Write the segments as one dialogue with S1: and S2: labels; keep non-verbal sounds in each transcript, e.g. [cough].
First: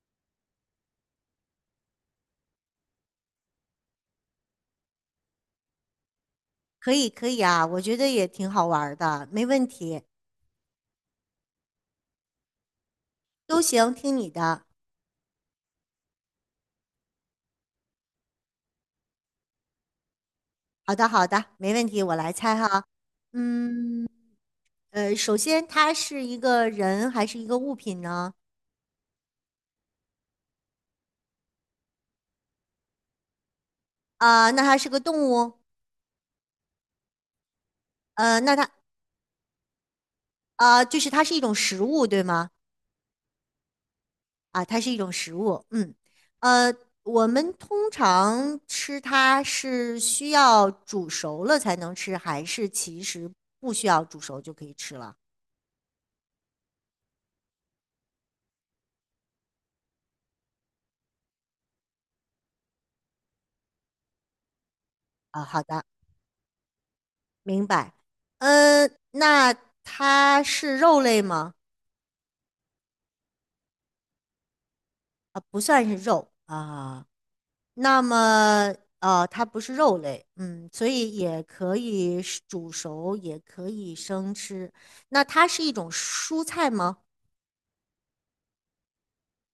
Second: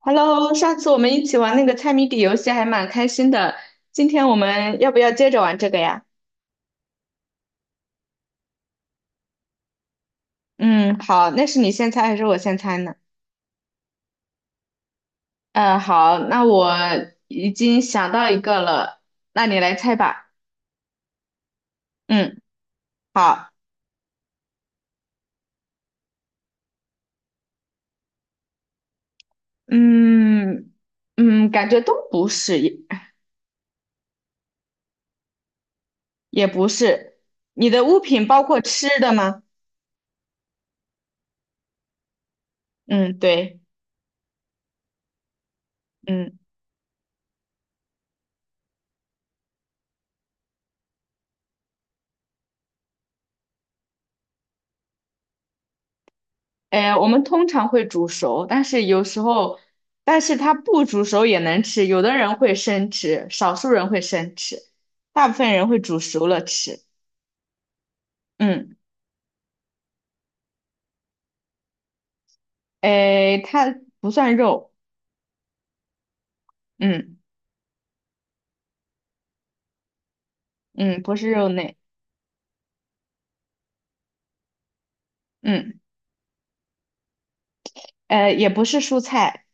S1: Hello，上次我们一起玩那个猜谜底游戏还蛮开心的，今天我们要不要接着玩这个呀？
S2: 可以，可以啊，我觉得也挺好玩儿的，没问题，
S1: 嗯，好，那是你先猜还是我先猜呢？
S2: 都行，听你的。
S1: 好，那我已经想到一个了，那你来猜吧。
S2: 好的，好的，没问题，我来
S1: 嗯，
S2: 猜哈。
S1: 好，
S2: 嗯，首先它是一个人还是一个物品呢？
S1: 嗯嗯，感觉都不是，也
S2: 啊、那它是个动物？
S1: 也不是。你的物品
S2: 呃，
S1: 包
S2: 那
S1: 括
S2: 它
S1: 吃的吗？
S2: 啊，就是它是一种食物，对吗？
S1: 嗯，对，
S2: 啊，它是一种食物。嗯，
S1: 嗯。
S2: 呃，我们通常吃它是需要煮熟了才能吃，还是其实不需要煮熟就可以吃了？
S1: 哎，我们通常会煮熟，但是有时候，但是它不煮熟也能吃。有的人会生吃，少数人会生吃，大部
S2: 啊，
S1: 分
S2: 好
S1: 人会
S2: 的。
S1: 煮熟了吃。
S2: 明白。
S1: 嗯，
S2: 嗯，那它是肉类吗？
S1: 哎，它不算肉，
S2: 啊，不算是肉啊。
S1: 嗯
S2: 那么，它不是肉类，嗯，所
S1: 嗯，不
S2: 以
S1: 是
S2: 也
S1: 肉
S2: 可
S1: 类，
S2: 以是煮熟，也可以生吃。那它是一
S1: 嗯，
S2: 种蔬菜吗？
S1: 也不是蔬菜，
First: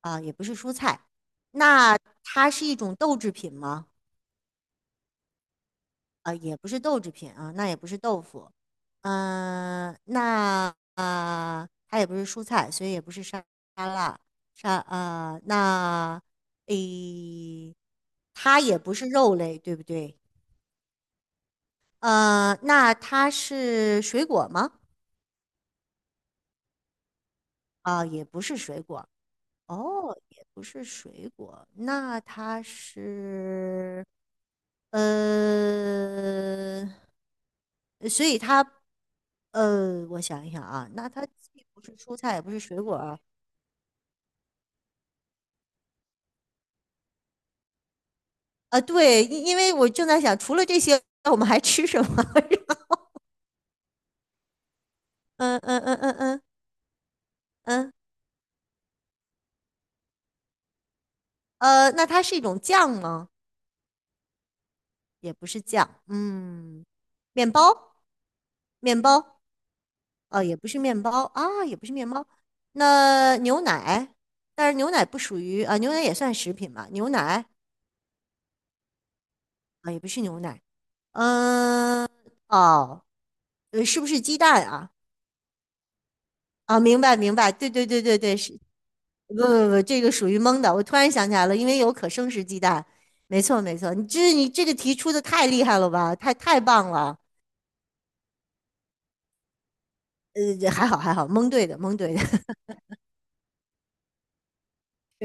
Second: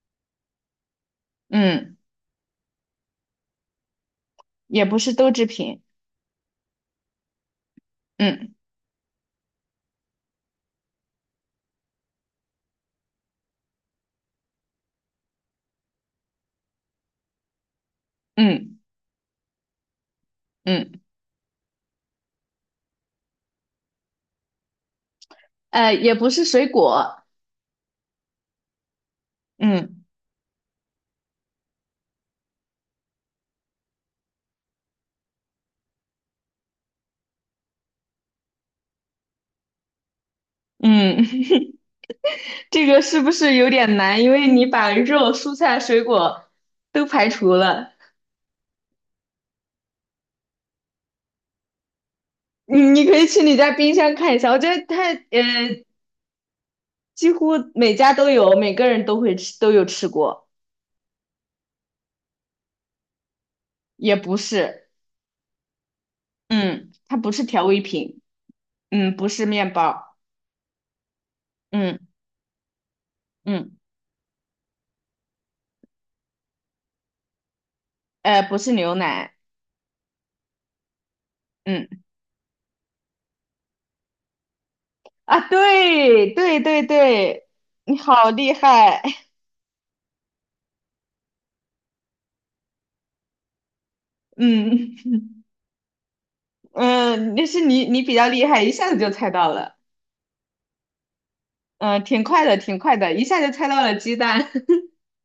S2: 啊，也不是蔬菜。
S1: 嗯，
S2: 那它是一种豆制品吗？
S1: 也不是豆制品，
S2: 啊，也不是豆制品啊，那也不是豆腐，
S1: 嗯
S2: 嗯、那啊、它也不是蔬菜，所以也不是沙拉，沙呃，那诶，它也
S1: 嗯
S2: 不是肉类，对不对？
S1: 嗯，
S2: 那它是水果吗？
S1: 也不是水果，
S2: 啊、也不是水果，
S1: 嗯
S2: 哦，也不是水果，那它是呃。所以它呃，我想一想啊，那
S1: 嗯，
S2: 它既不是蔬菜，也不是
S1: [laughs]
S2: 水
S1: 这
S2: 果
S1: 个
S2: 啊，
S1: 是不是有点难？因为你把肉、蔬菜、水果都排除了。
S2: 啊，对，因为我正在想，除了这些，我们还吃什么？
S1: 你
S2: [laughs]
S1: 你可以去你家冰箱看一下，我觉得它
S2: 嗯嗯嗯嗯嗯
S1: 几乎
S2: 嗯，
S1: 每家都有，每个人都会吃，都有吃过，
S2: 那它是一种酱吗？
S1: 也不是，
S2: 也不是酱，嗯，
S1: 嗯，它不是
S2: 面
S1: 调味
S2: 包，
S1: 品，
S2: 面
S1: 嗯，不
S2: 包，
S1: 是面包，
S2: 也不是面包啊，也不是
S1: 嗯
S2: 面包。那牛
S1: 嗯，
S2: 奶，但是牛奶不属于啊、牛奶也算食品吧？
S1: 不是牛奶，
S2: 啊、也不是牛奶，
S1: 嗯
S2: 嗯、哦，是不是鸡蛋啊？
S1: 啊，对对
S2: 啊，
S1: 对
S2: 明白明
S1: 对，
S2: 白，对对
S1: 你
S2: 对对
S1: 好
S2: 对，
S1: 厉
S2: 是
S1: 害，
S2: 不不不，这个属于蒙的。我突然想起来了，因为有可生食鸡蛋。没错没错，
S1: [laughs]
S2: 你这个题出的
S1: 嗯
S2: 太厉害了吧，太棒了。
S1: 嗯，那是你比较厉害，一下子就猜到了，
S2: 还好还好，蒙对的蒙
S1: 嗯，
S2: 对的，
S1: 挺快的，挺快的，一下就猜到了鸡蛋，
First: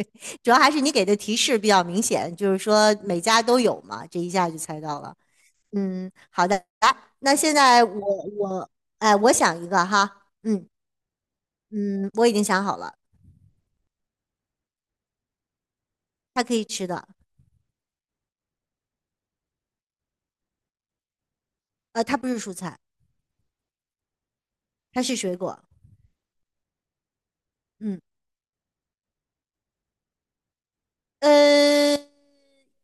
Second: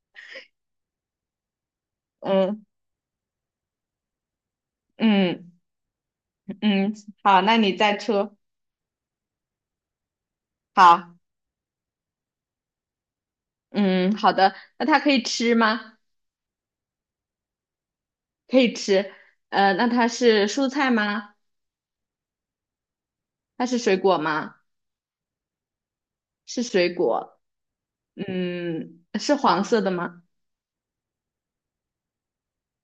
S2: [laughs] 主要还是你给的提示比较明
S1: [laughs]
S2: 显，就是
S1: 嗯
S2: 说每家都有嘛，这一下就猜到了。
S1: 嗯
S2: 嗯，好的，
S1: 嗯，
S2: 来，那
S1: 好，
S2: 现
S1: 那你
S2: 在
S1: 再
S2: 我
S1: 出，
S2: 我哎，我想一个哈，
S1: 好。
S2: 嗯，我已经想好了，
S1: 嗯，好的。那它可以吃吗？
S2: 它可以吃的，
S1: 可以吃。那它是蔬菜吗？
S2: 它不是蔬菜，
S1: 它是水果吗？
S2: 它是水果。
S1: 是水果。
S2: 嗯。
S1: 嗯，是黄色的吗？
S2: 呃，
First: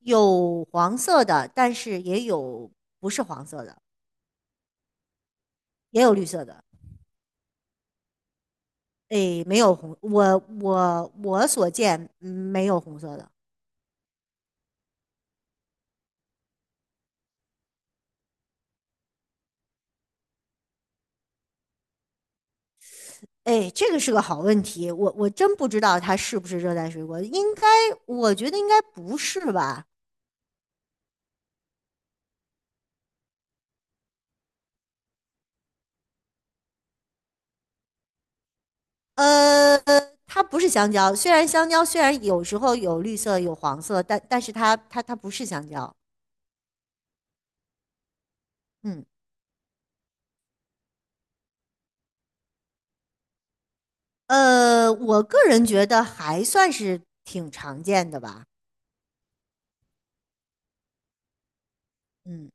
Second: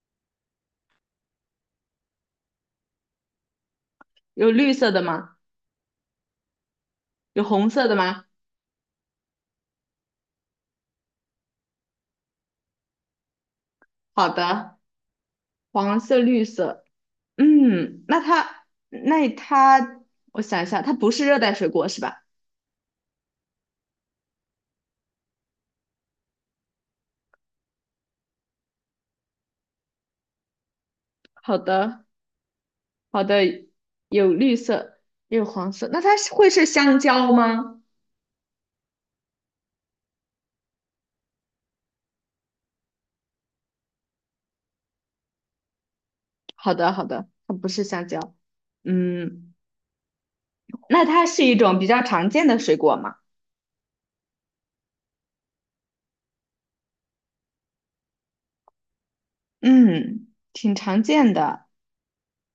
S2: 有黄色的，但是也有不是黄色的，
S1: 有绿色的吗？
S2: 也有绿色的。
S1: 有红色的吗？
S2: 哎，没有红，我所见没有红色的。
S1: 好的，黄色、绿色。嗯，那它，那它，我想一下，它不是热带水果是吧？
S2: 哎，这个是个好问题，我真不知道它是不是热带水果，我觉得应该不是吧？
S1: 好的，好的，有绿色，也有黄色。那它是会是香蕉吗？
S2: 呃，它不是香蕉，虽然香蕉有时候有绿色有黄色，但是它不是香蕉。
S1: 好的，好的，它不是香蕉。
S2: 嗯，
S1: 嗯。那它是一种比较常见的水果吗？
S2: 我个人觉得还算是挺常见的吧。
S1: 嗯，挺常见的。
S2: 嗯，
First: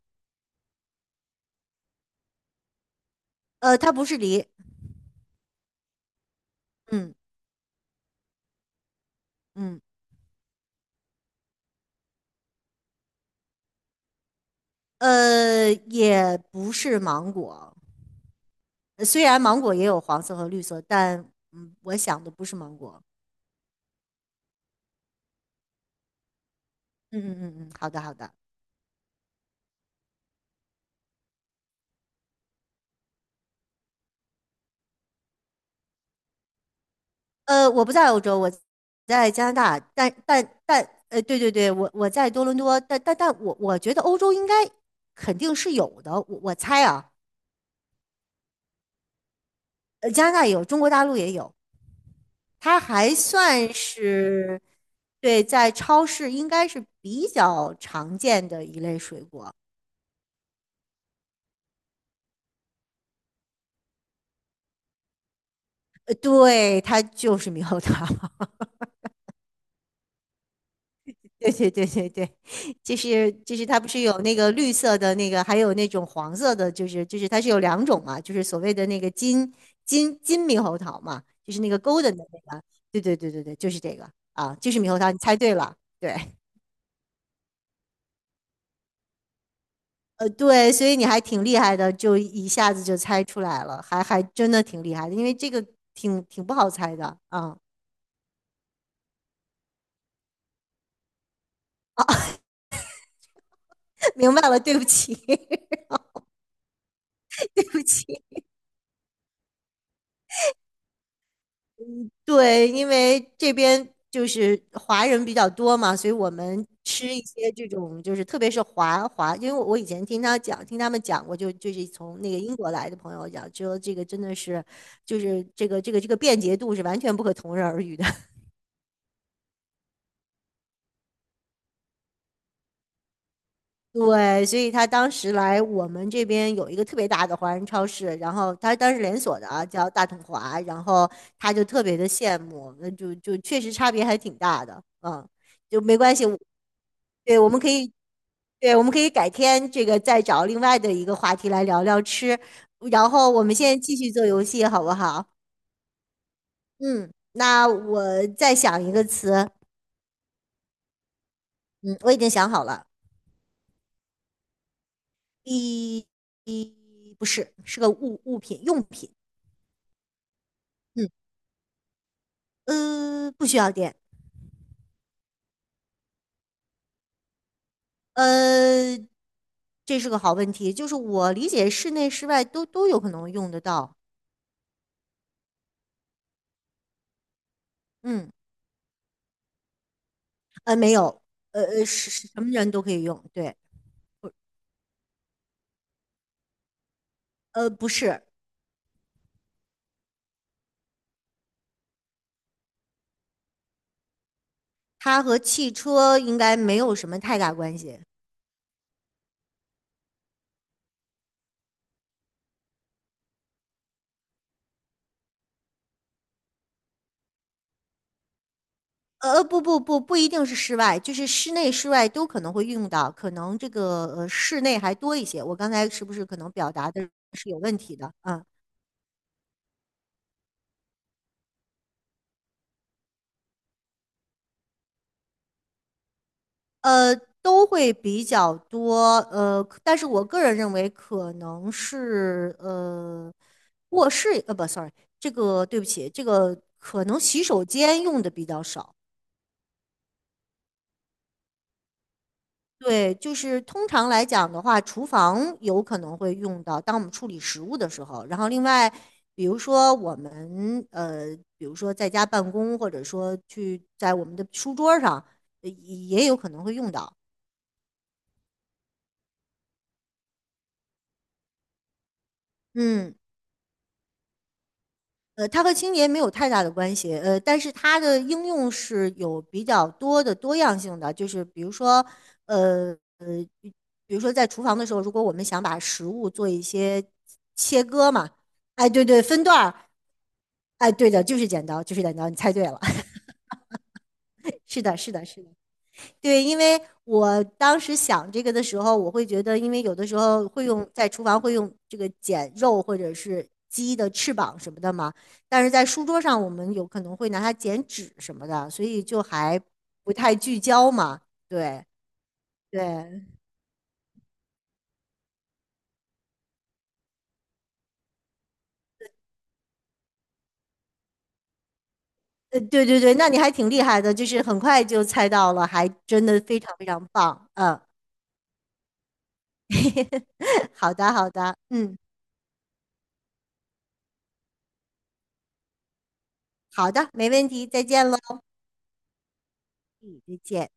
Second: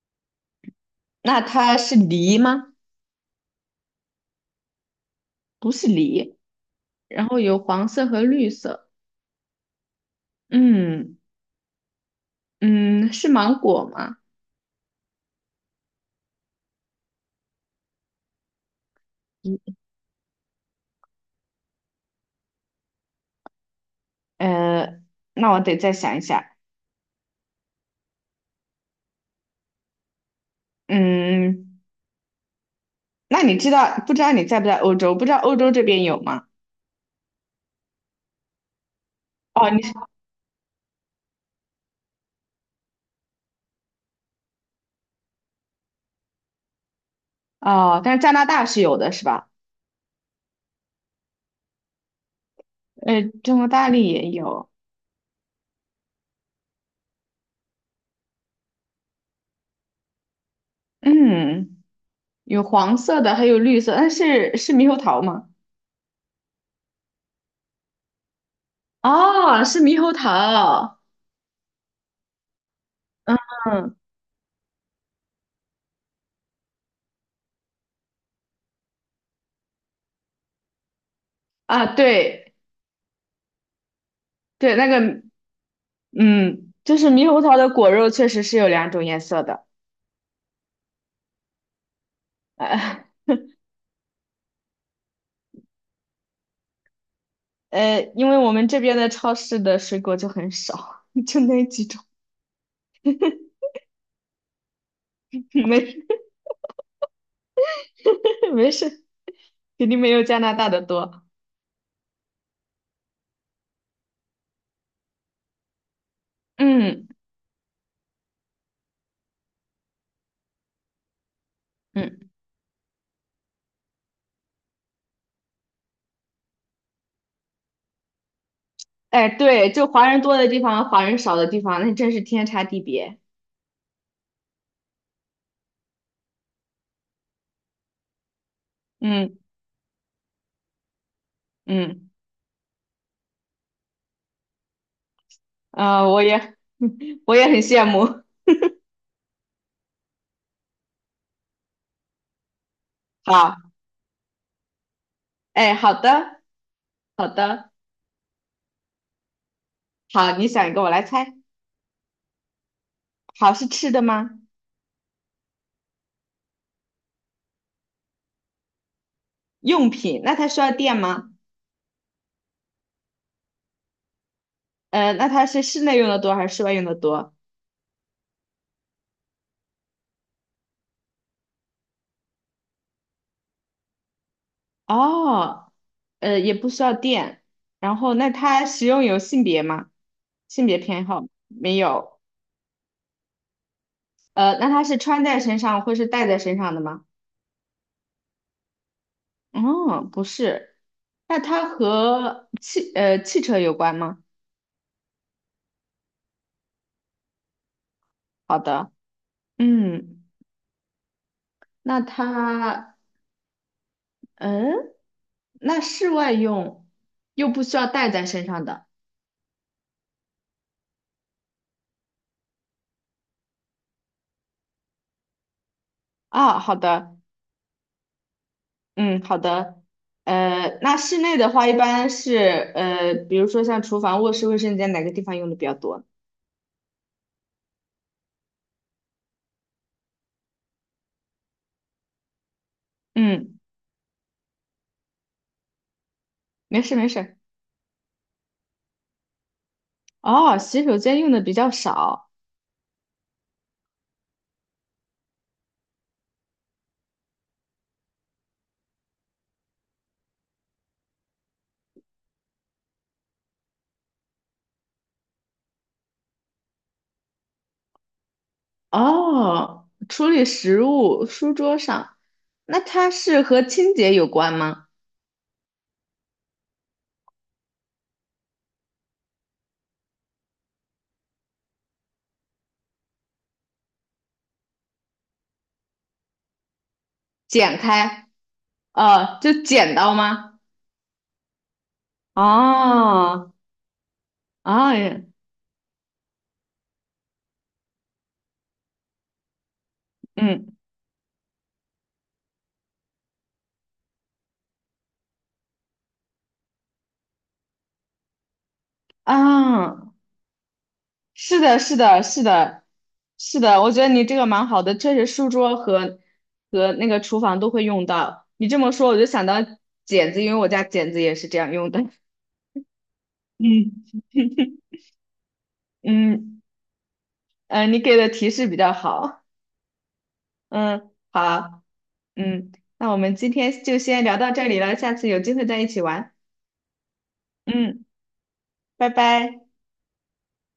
S1: 那它是梨吗？
S2: 它不是梨，
S1: 不是梨，
S2: 嗯
S1: 然后有黄色和绿色。
S2: 嗯，
S1: 嗯嗯，是芒果吗？
S2: 也不是芒果。虽然
S1: 嗯
S2: 芒果也有黄色和绿色，但嗯，我想的不是芒果。
S1: 呃，那我得再想一下。
S2: 嗯嗯嗯嗯，好的好的。
S1: 嗯，那你知道不知道你在不在欧洲？不知道欧洲这边有吗？
S2: 我不在欧洲，我在加拿
S1: 哦，
S2: 大，
S1: 你是
S2: 但，对对对，我在多伦多，但我觉得欧洲应该肯定是有的，我猜啊，
S1: 哦，但是加拿大是有的，是吧？
S2: 加拿大也有，中国大陆也有。它还
S1: 中国
S2: 算
S1: 大陆也
S2: 是
S1: 有。
S2: 对，在超市应该是比较常见的一类水果。
S1: 嗯，有黄色的，还有绿色。但是是猕猴桃吗？
S2: 对，它就是猕猴桃。[laughs]
S1: 哦，是猕猴桃，
S2: 对对对对对，就是它不
S1: 嗯
S2: 是有那个绿色的那个，还有那种黄色的，就是它是有两种嘛，就是所谓的那个金猕猴桃嘛，就是那个
S1: 啊，
S2: golden 的那
S1: 对
S2: 个。对对对对对，就是这个啊，就
S1: 对，
S2: 是
S1: 那
S2: 猕猴桃，你
S1: 个
S2: 猜对了。对。
S1: 嗯，就是猕猴桃的果肉确实是有两种颜色的，
S2: 对，所以你还挺厉害的，就一下子就
S1: 呃
S2: 猜出来了，还真的挺厉害的，因为这个挺不好猜的啊。
S1: 因为我们这边的超市的水果就很少，[laughs] 就那几种，
S2: [laughs] 明白了，对不起，
S1: [laughs] 没
S2: [laughs]
S1: 事
S2: 对不起。
S1: 没事，肯定没有加拿大的多，
S2: 对，因为这边就是华人比较多嘛，所以我们
S1: 嗯
S2: 吃一些这种，就是特别是，因为我以前听他讲，听他们讲过，就是从
S1: 嗯，
S2: 那个英国来的朋友讲，说这个真的是，就是这个便捷度是完全不可同日而语的。
S1: 哎，对，就华人多的地方，华人少的地方，那真是天差地别，
S2: 对，所以他当时来我们这边有一个特别大的华人超市，然后他当时连
S1: 嗯
S2: 锁的啊，叫大统华，然后他就特别的
S1: 嗯，
S2: 羡慕，就确实差别还挺大的，嗯，就没
S1: 啊，
S2: 关
S1: 我
S2: 系，
S1: 也 [laughs] 我
S2: 对，
S1: 也
S2: 我
S1: 很
S2: 们可
S1: 羡
S2: 以，
S1: 慕，
S2: 对，我们可以改天这个再找另外的一个话题来聊聊吃，然后我们
S1: 好，
S2: 现在继续做游戏好不好？
S1: 哎，好的
S2: 嗯，
S1: 好
S2: 那
S1: 的。
S2: 我再想一个词，
S1: 好，你想一个，我来猜。
S2: 嗯，我已经想好了，
S1: 好，是吃的吗？
S2: 一，一不是，是个物品用品。
S1: 用品，那它需要电
S2: 嗯，
S1: 吗？
S2: 不需要电，
S1: 那它是室内用的多还是室外用的多？
S2: 呃，这是个好问题，就是我理解室内室外都有可能用得到，
S1: 哦，也不需要电。然后，那
S2: 嗯，
S1: 它使用有性别吗？性别
S2: 没
S1: 偏
S2: 有，
S1: 好没
S2: 是
S1: 有。
S2: 是什么人都可以用，对，
S1: 那它是穿在身上或是戴在身上的吗？
S2: 不是，
S1: 哦，不是。那它和汽车有关吗？
S2: 它和汽车应该没有什么太大关系，
S1: 好的，嗯，那它嗯，那室外用又不需要带在身上的。
S2: 不不不，不一定是室外，就是室内室外都可能会用到，可能这个室内还多一些，我刚才是不是可能
S1: 啊，
S2: 表
S1: 好
S2: 达的
S1: 的，
S2: 是有问题的？嗯
S1: 嗯，好的，那室内的话，一般是比如说像厨房、卧室、卫生间哪个地方用的比较多？
S2: 呃，都会比较多，但是我个人认为可能是
S1: 嗯，
S2: 卧室，呃，不，sorry，这个对不起，这个
S1: 没事
S2: 可
S1: 没
S2: 能
S1: 事。
S2: 洗手间用的比较少。
S1: 哦，洗手间用的比较少。
S2: 对，就是通常来讲的话，厨房有可能会用到，当我们处理食物的时候。然后另外，比如说我们呃，比如说在家办公，或者说去在我们的书桌上，也也有可能会用到。
S1: 哦，处理食物，书桌上，那它
S2: 嗯。
S1: 是和清洁有关吗？
S2: 它和清洁没有太大的关系，但是它的应用是有比较多的多样性的，就是比如说，呃呃，比如说在厨房的时候，如果我们想把食物做一些
S1: 剪
S2: 切割
S1: 开，
S2: 嘛，哎，对对，分段
S1: 就
S2: 儿，
S1: 剪刀吗？
S2: 哎，对的，就是剪刀，你猜对了，
S1: 哦，
S2: [laughs] 是
S1: 哦，
S2: 的，是的，
S1: 嗯，
S2: 是的。对，因为我当时想这个的时候，我会觉得，因为有的时候会
S1: 嗯
S2: 用在厨房会用这个剪肉或者是鸡的翅膀什么的嘛，但是在书桌上我们有可能会拿它剪纸什么的，所以就还
S1: 啊。
S2: 不太聚焦嘛。
S1: 是的，
S2: 对
S1: 是的，是的，
S2: 对，
S1: 是的，我觉得你这个蛮好的，确实书桌和那个厨房都会用到。你这么说，我就想到剪子，因为我家剪子也是这样用的。[laughs]
S2: 对对对，那你还挺厉害的，
S1: 嗯
S2: 就是很快就猜到了，还真的非
S1: 嗯
S2: 常非常棒。嗯，
S1: 你给的提示比较好。
S2: [laughs] 好
S1: 嗯，
S2: 的好的，
S1: 好，
S2: 嗯，
S1: 嗯，那我们今天就先聊到这里了，下次有机会再一起玩。
S2: 好的，没问题，再
S1: 嗯，
S2: 见喽，
S1: 拜拜。
S2: 再见。